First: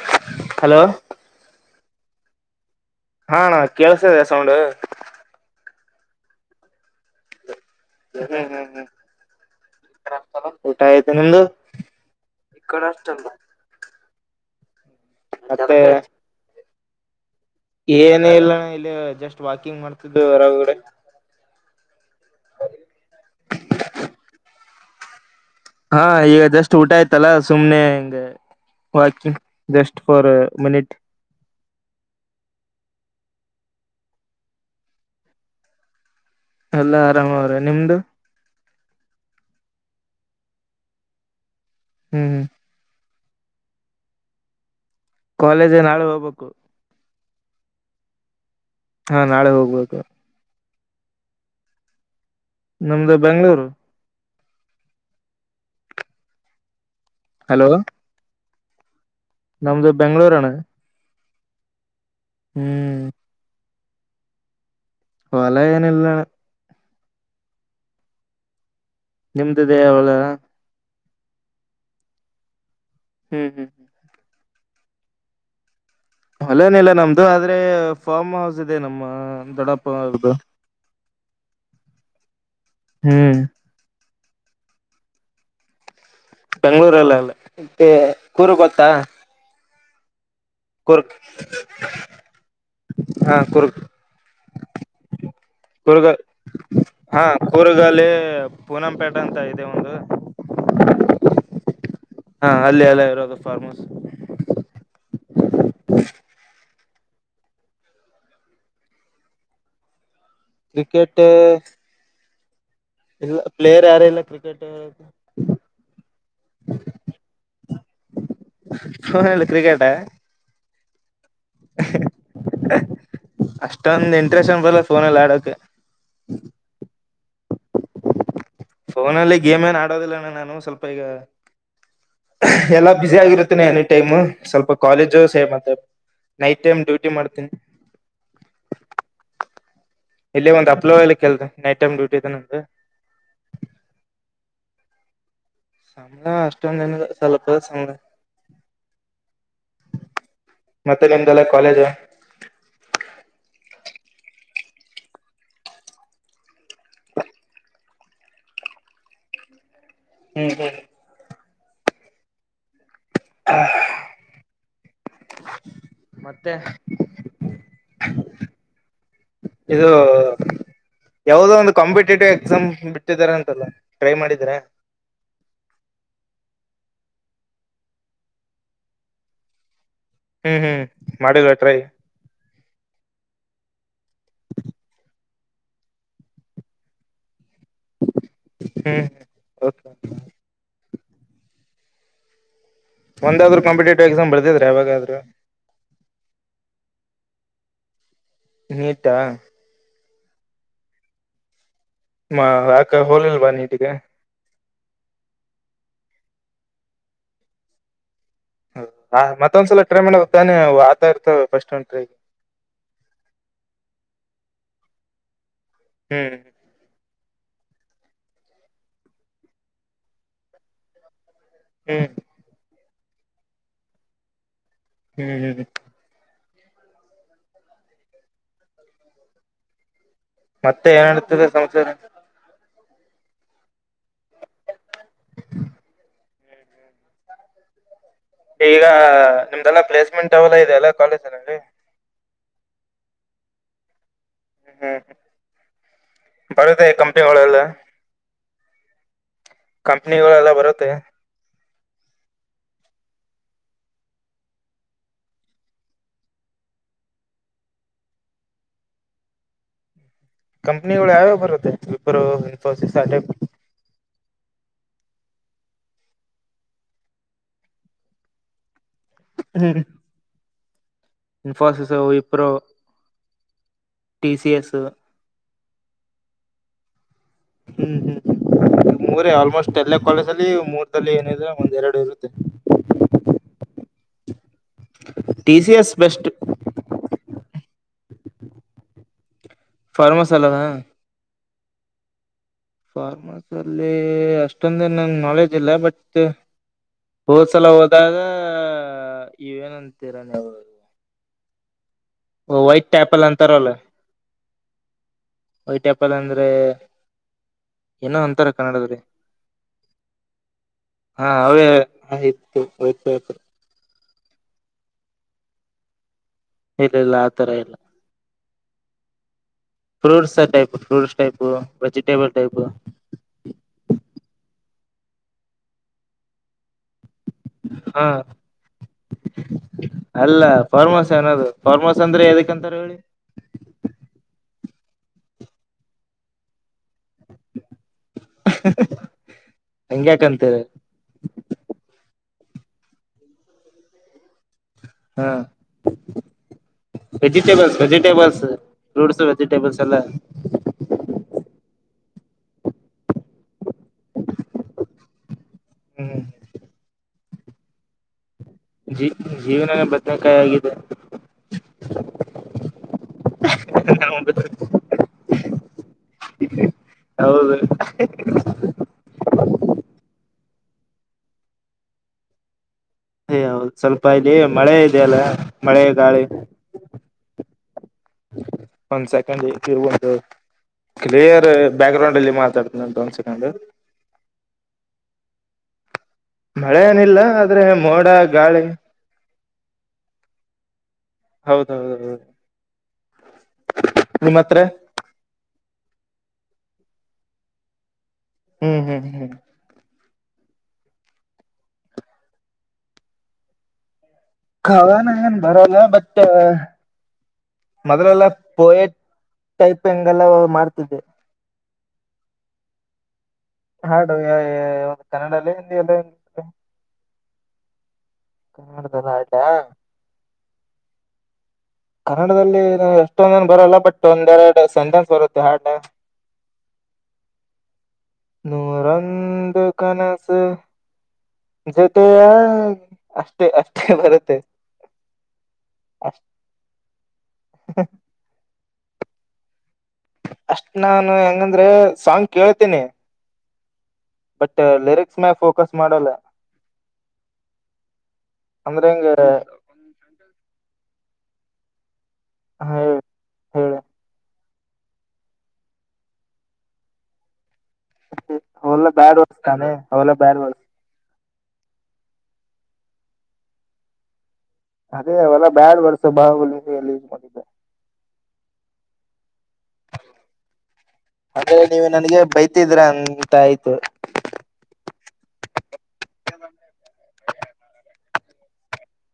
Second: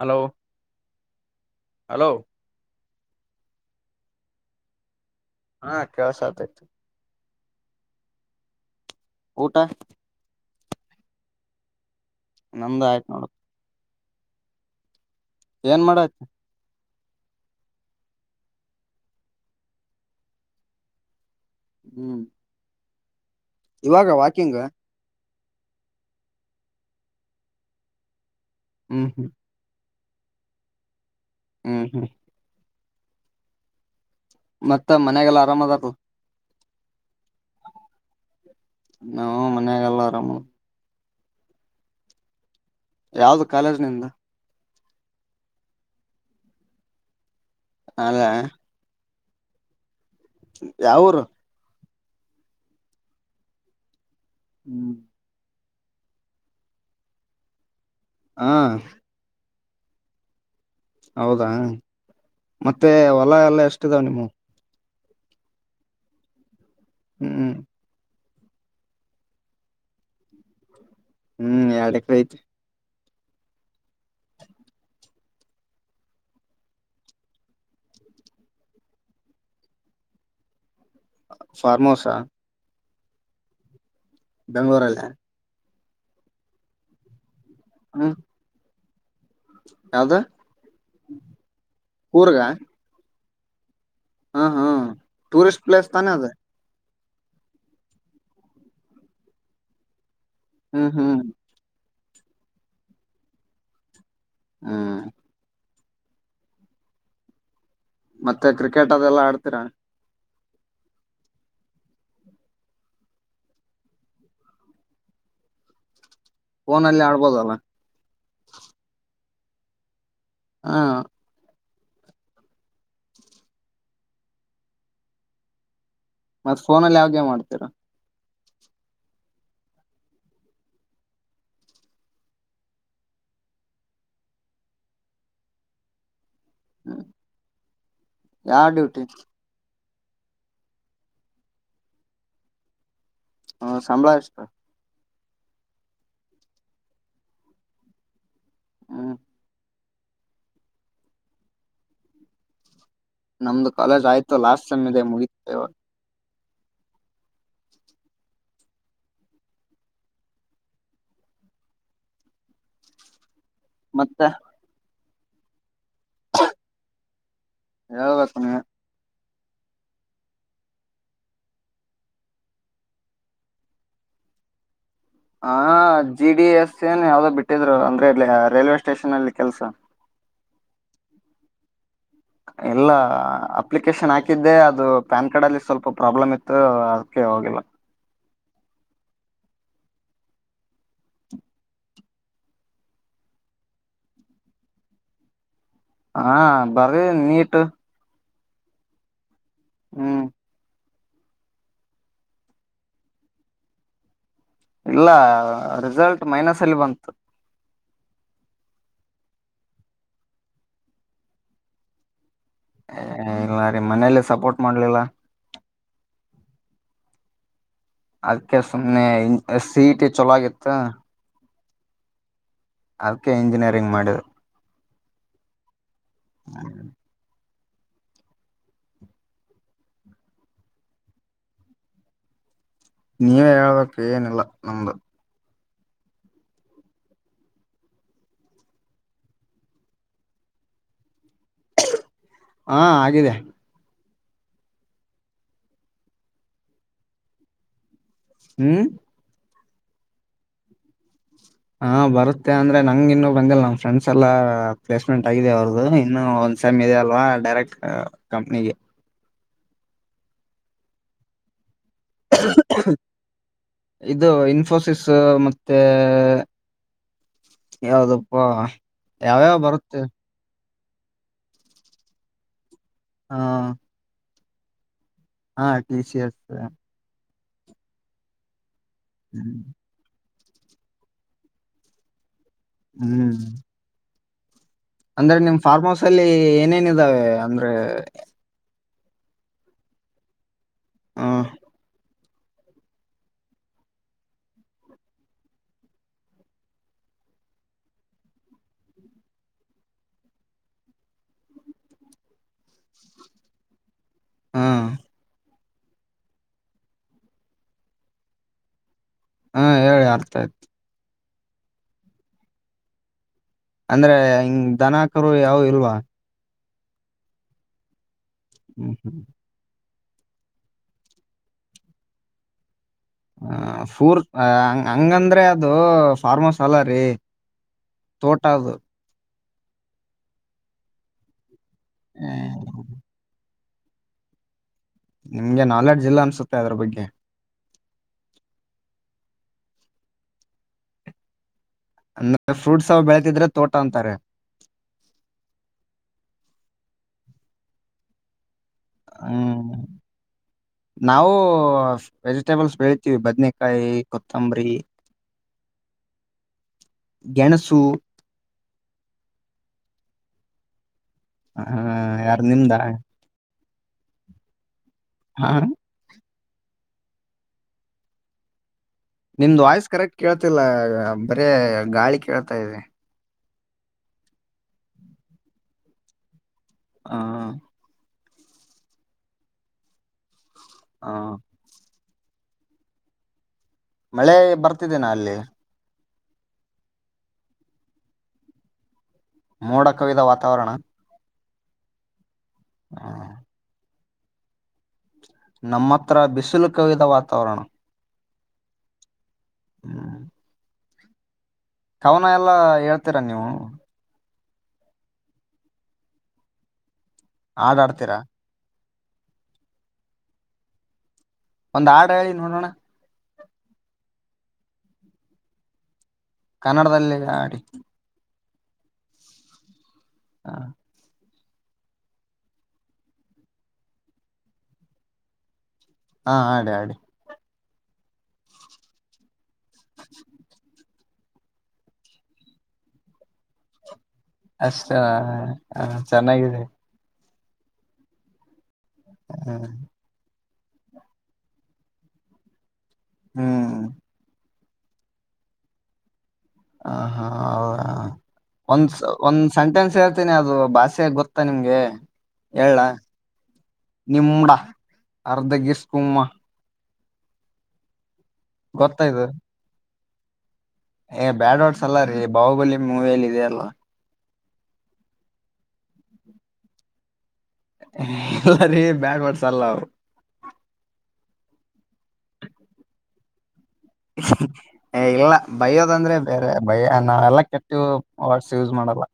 Hello hello hello ಹಾ ನ ಕೇಳಸದೆ ಸೌಂಡ್ ಹಾ ಕೆಲಸ ಆಯ್ತು ಹ್ಮ್ ಹ್ಮ್ ಹ್ಮ್ ಕುತ್ತ ಊಟ ಐತಿ ನಿಮ್ದು ನಮಂದ ಆಯ್ತ್ ನೋಡಕ್ ಮತ್ತೆ ಏನ್ ಮಾಡತ ಏನೇ ಇಲ್ಲಣ ಇಲ್ಲಿ ಜಸ್ಟ್ ವಾಕಿಂಗ್ ಮಾಡ್ತಿದ್ದು ಹೊರಗಡೆ ಹ್ಮ್ ಇವಾಗ ವಾಕಿಂಗ್ ಹಾ ಈಗ ಜಸ್ಟ್ ಊಟ ಆಯ್ತಲ್ಲ ಸುಮ್ನೆ ಹಂಗ ಹ್ಮ್ ಹ್ಮ್ ವಾಕಿಂಗ್ ಜಸ್ಟ್ ಫಾರ್ ಮಿನಿಟ್ ಹ್ಮ್ ಹ್ಮ್ ಮತ್ತ ಮನ್ಯಾಗಲ್ಲ ಆರಾಮ್ದಾರು ಎಲ್ಲಾ ಆರಾಮ ಅವ್ರೆ ನಿಮ್ದು ನಾ ಮನ್ಯಾಗಲ್ಲ ಆರಾಮ ಹ್ಮ್ ಹ್ಮ್ ಯಾವ್ದ ಕಾಲೇಜ್ನಿಂದ ಕಾಲೇಜೆ ನಾಳೆ ಹೋಗ್ಬೇಕು ಅಲ್ಲ ಹಾ ನಾಳೆ ಹೋಗ್ಬೇಕೋದು ಯಾವರು ನಮ್ದು ಬೆಂಗಳೂರು ಹ್ಮ್ ಹಲೋ ಹಾ ನಮ್ದ ಬೆಂಗ್ಳೂರಣ ಹೌದಾ ಮತ್ತೆ ಹೊಲ ಎಲ್ಲ ಎಷ್ಟಿದಾವ ನಿವು ಹೊಲ ಏನ ಎಲ್ಲಣ ಹ್ಮ್ ನಿಮ್ದಿದೆ ಅವಳ ಹ್ಮ್ ಎರಡ್ ಎಕ್ರ ಐತ್ ಹ್ಮ್ ಹ್ಮ್ ಹ್ಮ್ ಅಲ್ಲೇನ ಇಿಲ್ಲ ನಮ್ದು ಆದ್ರೆ ಫಾರ್ಮ್ ಹೌಸ್ ಇದೆ ನಮ್ಮ ದೊಡ್ಡಪ್ಪ್ದ ಫಾರ್ಮ್ ಹೌಸಾ ಹ್ಮ್ ಬೆಂಗ್ಳೂರು ಅಲ್ಲ ಬೆಂಗ್ಳೂರಲ್ಲಲ್ಲ ಮ ಹ್ಮ್ ಕೂರು ಗೊತ್ತಾ ಯಾವ್ದ ಕುರ್ಕ್ ಕೂರ್ಗ ಹಾ ಕುರ್ಕ್ [unintelligible] ಹಾ ಹಾ ಟೂರಿಸಿಸ್ಟ್ ಪ್ಲೇಸ್ ತಾನೆದೆ ಹಾ ಕೂರುಗಾಲಿ ಪೂನಂಪೇಟೆ ಅಂತ ಇದೆ ಒಂದು [unintelligible] ಹ್ಮ್ ಹ್ಮ್ ಹಾ ಅಲ್ಲಿ ಎಲ್ಲ ಇರೋದು ಫಾರ್ಮ್ ಹೌಸ್ ಹ್ಮ್ ಮತ್ತೆ ಕ್ರಿಕೆಟ್ ಅದೆಲ್ಲಾ ಆಡ್ತೀರಾ ಕ್ರಿಕೆಟ್ ಇಲ್ಲ ಪ್ಲೇಯರ್ ಯಾರ ಇಲ್ಲ ಕ್ರಿಕೆಟ್ ಫೋನಲ್ಲಿ ಆಡ್ಬೋದಲ್ಲ ಕ್ರಿಕೆಟ ಹಾ ಅಷ್ಟೊಂದ ಇಂಟ್ರೆಸ್ಟ್ ಅನ್ ಬರಲ್ಲ ಸೋನಲ್ಲಿ ಆಡೋಕ ಮತ್ತತ್ ಫೋನಲ್ಲಿ ಯಾವೇ ಮಾಡ್ತೀರಾ ಫೋನಲ್ಲಿ ಗೇಮ್ ಏನ್ ಆಡೋದಿಲ್ಲಣ್ಣ ನಾನು ಸ್ವಲ್ಪ ಈಗ ಎಲ್ಲಾ ಬುಸ ಆಗಿರುತ್ತೇನ ಎನಿ ಟೈಮ್ ಸ್ವಲ್ಪ ಕಾಲೇಜು ಸೇಮ್ ಮತ್ತೆ ನೈಟ್ ಟೈಮ್ ಹ್ಮ್ ಡ್ಯೂಟಿ ಮಾಡ್ತೀನಿ ಯಾವ ಡ್ಯೂಟಿ ಇಲ್ಲೇ ಒಂದ್ ಅಪ್ಲೋಲಲಿ ಕೆಲ್ಸ ನೈಟ್ ಟೈಮ್ ಡ್ಯೂಟಿ ಇದಂದು ಹ್ಮ ಸಂಬಳ ಎಷ್ಟ ಸಂಬಳ ಅಷ್ಟೊಂದೇನಿಲ್ಲ ಸ್ವಲ್ಪ ಸಂಬಳ ಹ್ಮ್ ಮತ್ತೆ ನಿಮ್ಮದೆಲ್ಲಾ ಕಾಲೇಜ ನಮ್ದು ಕಾಲೇಜ್ ಆಯ್ತು ಲಾಸ್ಟ್ ೈಮ್ ಇದೆ ಮುಗಿತದೆ ಇವಾಗ ಹ್ಮ್ ಹ್ಮ್ ಮತ್ತೆ [inaudible] [unintelligible] ಹೇಳ್ಬೇಕು ನೀವೇ ಇದು ಯಾವದೋ ಒಂದು್ ಕಾಂಪಿಟೇಟಿವ್ ಎಕ್ಸಾಮ್ ಬಿಟ್ಟಿದ್ದಾರೆ ಅಂತಲ್ಲ ಟ್ರೈ ಮಾಡಿದ್ದೀರಾ ಹ ಜಿ ಡಿ ಎಸ್ ಏನ್ ಯಾವ್ದೋ ಬಿಟ್ಟಿದ್ರು ಅಂದ್ರೆ ಇಲ್ಲಿ ರೈಲ್ವೆ ಸ್ಟೇಷನ್ ಅಲ್ಲಿ ಕೆಲ್ಸ ಹ್ಮ್ ಹ್ಮ್ ಮಾಡಿದ್ರ ಟ್ರೈ ಎಲ್ಲ ಅಪ್ಲಿಕೇಶನ್ ಹಾಕಿದ್ದೆ ಅದು ಪ್ಯಾನ್ ಕಾರ್ಡ್ ಅಲ್ಲಿ ಸ್ವಲ್ಪ ಪ್ರಾಬ್ಲಮ್ ಇತ್ತು ಅದಕ್ಕೆ ಹೋಗಿಲ್ಲ ಹ್ಮ್ ಹ್ಮ ಕೆ ಒಂದಾದ್ರೂ ಕಾಂಪಿಟೇಟಿವ್ ಎಕ್ಸಾಮ್ ಬರ್ದಿದ್ರ ಯಾವಾಗಾದ್ರೂ ಹಾ ಬರ್ದಿದಿನಿ ನೀಟ್ಟು ನೀಟಾ ಹ್ಮ್ ಹ ಯಾಕ ಹೋಲಿಲ್ಲ್ವಾ ನಿಟ್ ಗೆ ಇಲ್ಲ ರಿಸಲ್ಟ್ ಮೈನಸ್ ಅಲ್ಲಿ ಬಂತು ಮತ್ತೊಂದ್ಸಲ ಟ್ರೈ ಮಾಡಬೇಕು ತಾನೇ ಆತಾ ಇರ್ತವೆ ಫಸ್ಟ್ ಒಂದ್ ಟ್ರೈ ಇಲ್ಲ ರೀ ಮನೇಲಿ ಸಪೋರ್ಟ್ ಮಾಡ್ಲಿಲ್ಲ ಹ್ಮ್ ಅದ್ಕ್ಕೆ ಸುಮನೆ ಸಿಇಟಿ ಚಲಾಗಿತ್ತು ಹ್ಮ್ ಅದಕೆ ಇಂಜಿನಿಯರಿಂಗ್ ಮಾಡಿದ ಹ್ಮ್ ಹ್ಮ್್ಮ ಹ್ಮ ಮತ್ತೆ ಏನ್ಡ್ತದೆ ಸಮಾಚಾರ ನೀವೇ ಹೇಳ್ಬೇಕಕ್ ಏನಿಲ್ಲ ನಮ್ದು ಈಗ ನಿಮ್ದೆಲ್ಲಾ ಪ್ಲೇಸ್ಮೆಂಟ್ ಅವಲ್ಲಾ ಇದೆ ಅಲ್ಲ ಕಾಲೇಜನಲ್ಲಿ ಹಾ ಆಗಿದೆ ಹ್ಮ್ ಹ್ಮ್ ಹ್ಮ್ ಬರುತ್ತೆ ಕಂಪನಿಗಳೆಲ್ಲ ಹ್ಮ್ ಕಂಪನಿಗಳೆಲ್ಲ ಬರುತ್ತೆ ಹಾ ಬರುತ್ತೆ ಅಂದ್ರೆ ನಂಗ್ ಇನ್ನು ಬಂದಿಲ್ಲ ನಮ್ ಫ್ರೆಂಡ್ಸ್ ಎಲ್ಲಾ ಪ್ಲೇಸ್ಮೆಂಟ್ ಆಗಿದೆ ಅವ್ರದ್ದು ಇನ್ನು ಸೇಮ್ ಇದೆ ಅಲ್ವಾ ಡೈರೆಕ್ಟ್ ಕಂಪನಿಗೆ ಕಂಪನಿಗಳು ಯಾವ್ಯಾವ್ ಬರುತ್ತೆ ವಿಪ್ರೋ ಇನ್ಫೋಸಿಸ್ ಅಟೆಕ್ ಇದು ಇನ್ ಇನ್ಫೋಸಿಸ್ ಮತ್ತೆ ಯಾವ್ದಪ್ಪಾ ಯಾವ್ಯಾವ ಬರುತ್ತೆ ಇನ್ಫೋಸಿಸು ವಿಪ್ರೋ ಹಾ ಟಿ ಸಿ ಎಸ್ ಹಾ ಟಿ ಸಿ ಎಸ್ ಹ್ಮ್ ಹ್ಮ್್ಮ ಮೂರ ಹ್ಮ್ ಆಲ್ಮೋಸ್ಟ್ ಎಲ್ಲ ಕಾಲೇಜ್ ಮೂರ್ದಲ್ಲಿ ಏನಿದ್ರೆ ಒಂದ್ೆರಡು ಇರುತ್ತೆ ಹ್ಮ್ ಹ [unintelligible] ಅಂದ್ರೆ ನಿಮ್ ಫಾರ್ಮ್ ಹೌಸ್ ಅಲ್ಲಿ ಏನೇನ್ ಇದಾವೆ ಅಂದ್ರೆ ಫಾರ್ಮಸ್ ಅಲ್ಲವಾ ಹಾ ಫಾರ್ಮಸ್ ಅಲ್ಲಿ ಅಷ್ಟೊಂದ ಎನ್ ನಾಲೆಜ್ ಇಲ್ಲ ಬಟ್ ಹೋದ್ಸಲ ಹೋದಾಗ ಇವೇನಂತೀರ ನೀವು ಓ ವೈಟ್ ಟ್ಯಾಪಲ್ ಅಂತಾರ ಅಲ್ಲ ಹಾ ವೈಟಪ್ಪಲ್ ಅಂದ್ರೆ ಏನೋ ಅಂತಾರ ಕನ್ನಡ್ರ ಹಾ ಹೇಳಿ ಅರ್ಥ ಆಯ್ತು ಹಾ ಅವೇ ಆಯ್ತುತಯ್ತ ಅಂದ್ರೆ ಹಂಗ್ ದನಕರು ಯಾವ ಇಲ್ವಾ ಇಲ್ಲ ಇಲ್ಲ ಆ ತರ ಇಲ್ಲ ಹ್ಮ್ ಹ್ಮ್ fruits type fruits type vegetable type ಹ ಫೂರ್ ಹಂಗಂದ್ರೆ ಅದು ಫಾರ್ಮಸ್ ಅಲ್ಲ ರೀ ಹಾ ತೋಟದು ಅಲ್ಲ ಫಾರ್ಮಸ್ ಏನದು ಫರ್್ಮಸ್ ಅಂದ್ರೆ ಆ, ಯದಕ್ಕಂತಾರ ಹೇಳಿ ನಿಮ್ಗೆ ನಾಲೆಡ್ಜು ಇಿಲ್ಲ ಅನ್ಸುತ್ತೆ ಅದ್ರ ಬಗ್ಗೆ ಹಂಗ್ಯಾಕಂತರ ಅಂದ ಫ್ರೂಟ್ಸ್ ಅವ ಬೆಳತಿದ್ರೆ ತೋಟ ಅಂತಾರೆ ಹಾ ವೆಜಿಟೇಬಲ್ಸ್ ವೆಜಿಟೇಬಲ್ಸ್ ಫ್ರೂಟ್ಸ್ ಹ್ಮ್ ವೆಜಿಟಬಲ್ಸ್ ಎಲ್ಲ ನಾವು ವೆಜಿಟೇಬಲ್ಸ್ ಬೆಳ್ತಿೀವಿ ಬದ್ನಕಾಯಿ ಕೊತ್ತಂಬರಿ ಹ್ಮ್ ಹ್ಮ್ ಗೆಣಸು ಜ ಜೀವನನೇ ಬದನಕಾಯಿ ಆಗಿದೆ ಹಾ ಯಾರ ನಿಮ್ದಾ [unintelligible] ಹಾ ಹೌದು ನಿಮ್ದ್ ವಾಯ್ಸ್ ಕರೆಕ್ಟ್ ಕೇಳ್ತಿಲ್ಲ ಬರೇ ಗಾಳಿ ಕೇಳ್ತಾ ಇದೆ ಅಯ ಹೌದು್ ಸ್ವಲ್ಪ ಇಲ್ಲಿ ಮಳೆ ಇೆಯಲ್ಲ ಮಳೆ ಗಾಳಿ ಹಾ ಒಂದ್ ಸೆಕೆಂಡ್ರ್ಂದು ಆ. ಕ್ಲಿಯರ್ ಬ್ಯಾಕ್ ಗ್ರೌಂಡ್ ಲ್ಲಿ ಮಾತಾಡ್ತನಂ ಒಂದ್ ಸೆಕಂಡ್ ಮಳೆ ಬರ್ತಿದ್ದನಾ ಅಲ್ಲಿ ಮಳೆ ಏನಿಲ್ಲ ಆದ್ರೆ ಮೋಡ ಗಾಳಿ ಮೋಡ ಕವಿದ ವಾತಾವರಣ ಹೌದೌದ ಹೌದು ಹಾ ನಿಮ್ಮ ಹತ್ರ ನಮ್ಮ ಹತ್ರ ಬಿಸಿಲು ಕವಿದ ವಾತಾವರಣ ಹ್ಮ್ ಹ್ಮ್ ಹ್ಮ್್ಮ ಹ್ಮ್. ಕವನ ಎಲ್ಲಾ ಹೇಳ್ತೀರಾ ನೀವು ಕವನ ಏನ್ ಬರಲ್ಲ ಬಟ್ ಹಾಡ್ ಆಡ್ತೀರಾ ಮೊದಲೆಲ ಪೋಯಾಟ್ ಟೈಪ್ ಹೆಂಗ್ ಎಲ್ಲ ಮಾಡ್ತದೆ ಒಂದ್ ಆಡು ಹೇಳಿ ನೋಡೋಣ ಹಾಡು ಒ ಕನ್ನಡಲ್ಲ ಹಿಂದಿಯಲ್ಲ ಕನ್ನಡದಲ್ಲಿ ಹಾಡಿ ಕನ್ನಡದಲಿ ಹಾಡಿ ಹಾ ಕನ್ನಡದಲ್ಲಿ ನ ಎಷ್ಟೊಂದನ್ ಬರಲ್ಲ ಬಟ್ ಒಂದೆರಡು ಸೆಂಟೆನ್ಸ್ ಬರುತ್ತೆ ಹಾರ್ಡ್ ಹಾ ಅದೇ ಅದೇ ನೂರಂದು ಕನಸು [unintelligible] ಅಷ್ಟೇ ಅಷ್ಟೇ ಬರುತ್ತೆ ಅಷ್ಟ ಹ ಚೆನ್ನಾಗಿದೆ ಹ ಹ್ಮ ಅಷ್ಟ ನಾನು ಹೆಂಗಂದ್ರೆ ಸಾಂಗ್ ಕೇಳ್ತೇನಿ ಹ್ಮ್ ಮತ್ತೆ ಲಿರಿಕ್ಸ್ ಮೇಲೆ ಫೋಕಸ್ ಮಾಡಲ್ಲ ಹ ಹಾ ಹೌದಾ ಅಂದ್ರೆ ಒಂದ್ ಹೆಂಗ ಒಂದ್ ಸೆಂಟೆನ್ಸ್ ಹೇಳ್ತೀನಿ ಅದು ಭಾಷೆ ಗೊತ್ತ ಮತ್ತ ನಿಮಗೆ ಹೇಳ ಹೇಳಿ ನಿಮಡ ಅರ್ಧ ಗಿಸ್ ಕುುಮ್ಮ ಅವಲ್ಲ ಗೊತ್ತ ಬೇಡ್ ಇದು ವಿಸ್ತಾನೆ ಅವಲ್ಲ ಬೇಡ್ ವ ಏ ಬ್ಯಾಡ್ ವಡ್ಸ್ ಅಲ್ಲ ರೀ ಬಾಹುಬಲಿ ಮೂವಿಯಲ್ಲಿ ಇದೆಯಲ್ಲ ಅದೇ ಅವಲ್ಲ ಬ್ಯಾಡ್ ವರ್ಸ ಬಾಲ್ಲಿ ಮಾಡೆ ಇಲ್ಲ ರಿ ಬ್ಯಾಡ್ ವರ್ಸ ಅಲ್ಲ ಅಂದ್ರೆ ನೀವು ನನ್ಗೆ ಬೈತಿದ್ರ ಅಂತ ಆಯ್ತು ಏ ಇಲ್ಲ ಬಯ್ಯೋದಂದ್ರೆ ಬೇರೆ ಬಯ ನಾವೆಲ್ಲ ಕೆಟ್ಟ ವಾಟ್ಸ ಯೂಸ್ ಮಾಡಲ್ಲ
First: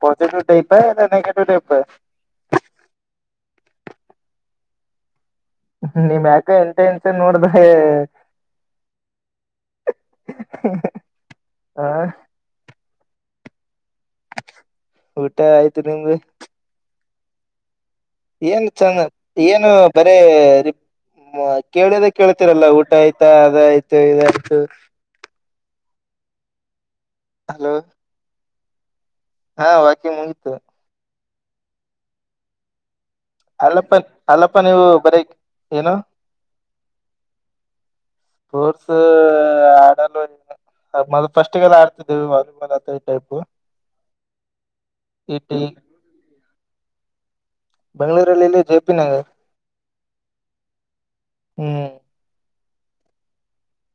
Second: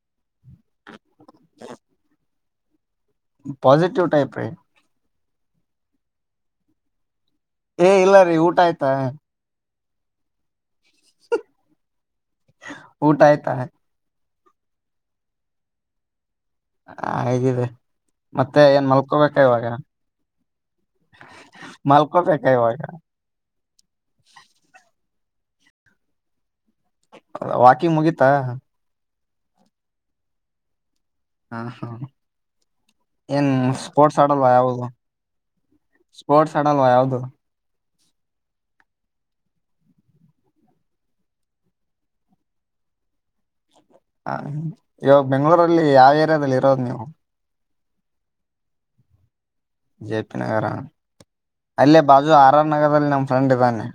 ಪಜಿಟಿವ್ ಬೇಕ ನೆಗಟಿವ್ ಪಾಸಿಟಿವ್ ಟೈಪೇ ನಿಮ್ ಯಾಕ ಎಂತ ಇನ್ಸ ನೋಡ್ದೆ ಏ ಇಲ್ಲ ರೀ ಊಟ ಆಯ್ತಾ ಹಾ ಊಟ ಆಯ್ತಾ ಊಟ ಆಯ್ತು ನಿಮ್ದು ಹ ಆಗಿದೆ ಮತ್ತೆ ಏನು ಏನ್ ಚಂದ ಮಲ್ಕೋಬೇಕ ಇವಾಗ ಏನು ಬರೇ ಹ್ಮ ಕೇಳದ ಮಲ್ಕೋಬೇಕ ಕೇಳ್ತೀರಲ್ಲ ಇವಾಗ ಊಟ ಆಯ್ತಾ ಅದ ಆಯ್ತು ಇದಾಯಯ್ತು ಹಲೋ ವಾಕಿಂಗ ಮುಗೀತಾ ಹಾ ವಾಕಿಂಗ್ ಮುಗೀತು ಹಾ ಹಾ ಏನ್ ಅಲ್ಲಪ್ಪ ಸ್ಪೋರ್ಟ್ಸ್ ಹಾಡಲ್ವಾ ಅಲ್ಲಪ್ಪ ನೀವು ಯಾದು ಬರೀ ಏನು ಸ್ಪೋರ್ಟ್ಸ್ ಹಾಡಲ್ವಾ ಯಾವದು ಕೋರ್ಸ್ ಆಡಲ್ಲ ಮ ಫಸ್ಟ್ಗೆಲ್ಲ ಆಡ್ತಿದ್ದೇವಿ ವಾಲಿಬಾಲ್ ಅಥ ಈ ಟೈಪ್ ಹಾ ಇವಾಗ ಇಟಿ ಬೆಂಗ್ಗಳೂರಲ್ಲಿ ಯಾವ ಏರಿಯಾದಲ್ಲಿ ಇರೋದು ನೀವು ಬೆಂಗಳೂರಲ್ಲಿ ಜೆಪಿ ನಗರ್ ಜೆ ಪಿ ನಗರ ಹ್ಮ್ ಅಲ್ಲೇ ಬಾಜು ಆರ್ ಆರ್ ನಗರದಲ್ಲಿ ನಮ್ ಫ್ರೆಂಡ್ ಇದ್ದಾನೆ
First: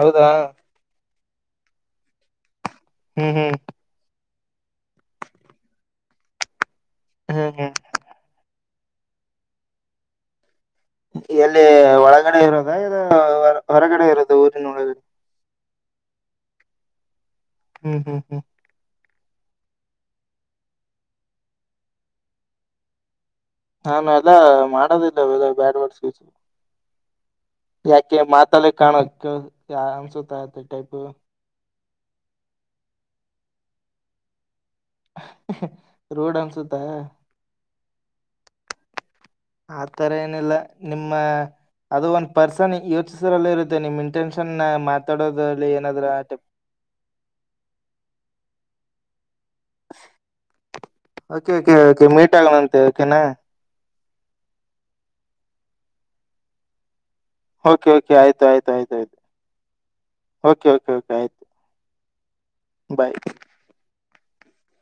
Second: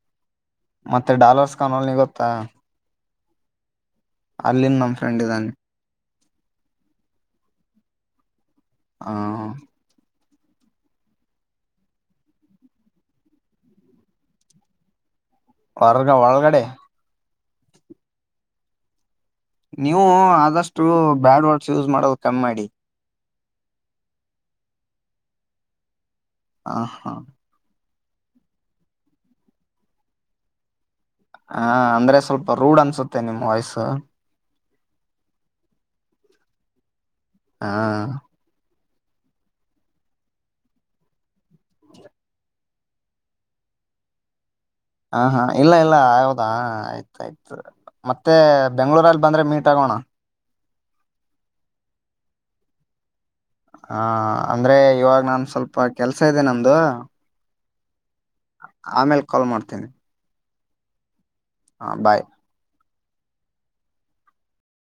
ಹೌದಾ ಮತ್ತೆ ಡಾಲರ್ಸ್ ಕಾಣಲ್ ನೀ ಗೊತ್ತಾ ಹ್ಮ್ ಹ್ಮ್ ಅಲ್ಲಿ ನಮ್ ಫ್ರೆಂಡ್ ಇದ್ದಾನೆ ಹ್ಮ್ ಹ್ಮ್ ಹ ಎಲ್ಲಿ ಒಳಗಡೆ ಇರೋದಾ ಇ ಹೊರಗಡೆ ಇರೋದ ಊರಿನ ಒಳಗಡೆ ಹೊರ್ಗ ಒಳಗಡೆ ಹ್ಮ್ ಹ್ಮ್ ಹ್ಮ್ ನೀವು ಆದಷ್ಟು ಬ್ಯಾಡ್ ವರ್ಡ್ಸ್ ಯೂಸ್ ಮಾಡದು ಕಮ್ಮಿ ಮಾಡಿ ನಾನು ಎಲ್ಲ ಮಾಡೋದಿಲ್ಲ ಅವಲ್ಲ ಬ್ಯಾಡ್ ಬಡ್ ಹಾ ಹ ಯಾಕೆ ಮಾತಲ್ಲೇ ಕಾಣಕ್ ಅನ್ಸತಾ ಅದೆ ಟೈಪು. ಹಾ ಅಂದ್ರೆ ಸ್ವಲ್ಪ ರೂಡ್ ಅನ್ಸುತ್ತೆ ನಿಮ್ಮ್ ವಾಯ್ಸು. ರೋಡ್ ಅನ್ಸುತ್ತಾ. ಹಾ ಆತರ ಏನಿಲ್ಲ ನಿಮ್ಮ ಅದು ಒನ್ ಪರ್ಸ್ ಯೋಚಿಸರಲ್ಲೇ ಇರುತ್ತೆ ನಿಮ್ಮಿಂಟೆನ್ಷನ್. ಹ ಹಾ ಇಲ್ಲ ಇಲ್ಲ ಹೌದಾ ಆಯ್ತ ಆಯ್ತು ಮತ್ತೆ ಬೆಂಗಳೂರಲ್ಲಿ. ಬಂದ್ರೆ ಮೀಟ್ ಆಗೋಣ. ಓಕೆ ಓಕೆ ಓಕೆ ಮೀಟ್ ಆಗಣಂತೆ ಓಕೆನಾ. ಹಾ ಅಂದ್ರೆ ಇವಾಗ ನಾನ್ ಸ್ವಲ್ಪ ಕೆಲ್ಸ ಇದೆ ನಂದು ಓಕೆ ಓಕೆ ಆಯ್ತು ಆಯ್ತು ಆಯ್ತು ಆಯ್ತು ಕಾಲ್ ಮಾಡ್ತೀನಿ ಓಕೆ ಓಕೆ ಓಕೆ ಆಯ್ತು. ಹಾ ಬಾಯ್. ಬಾಯ್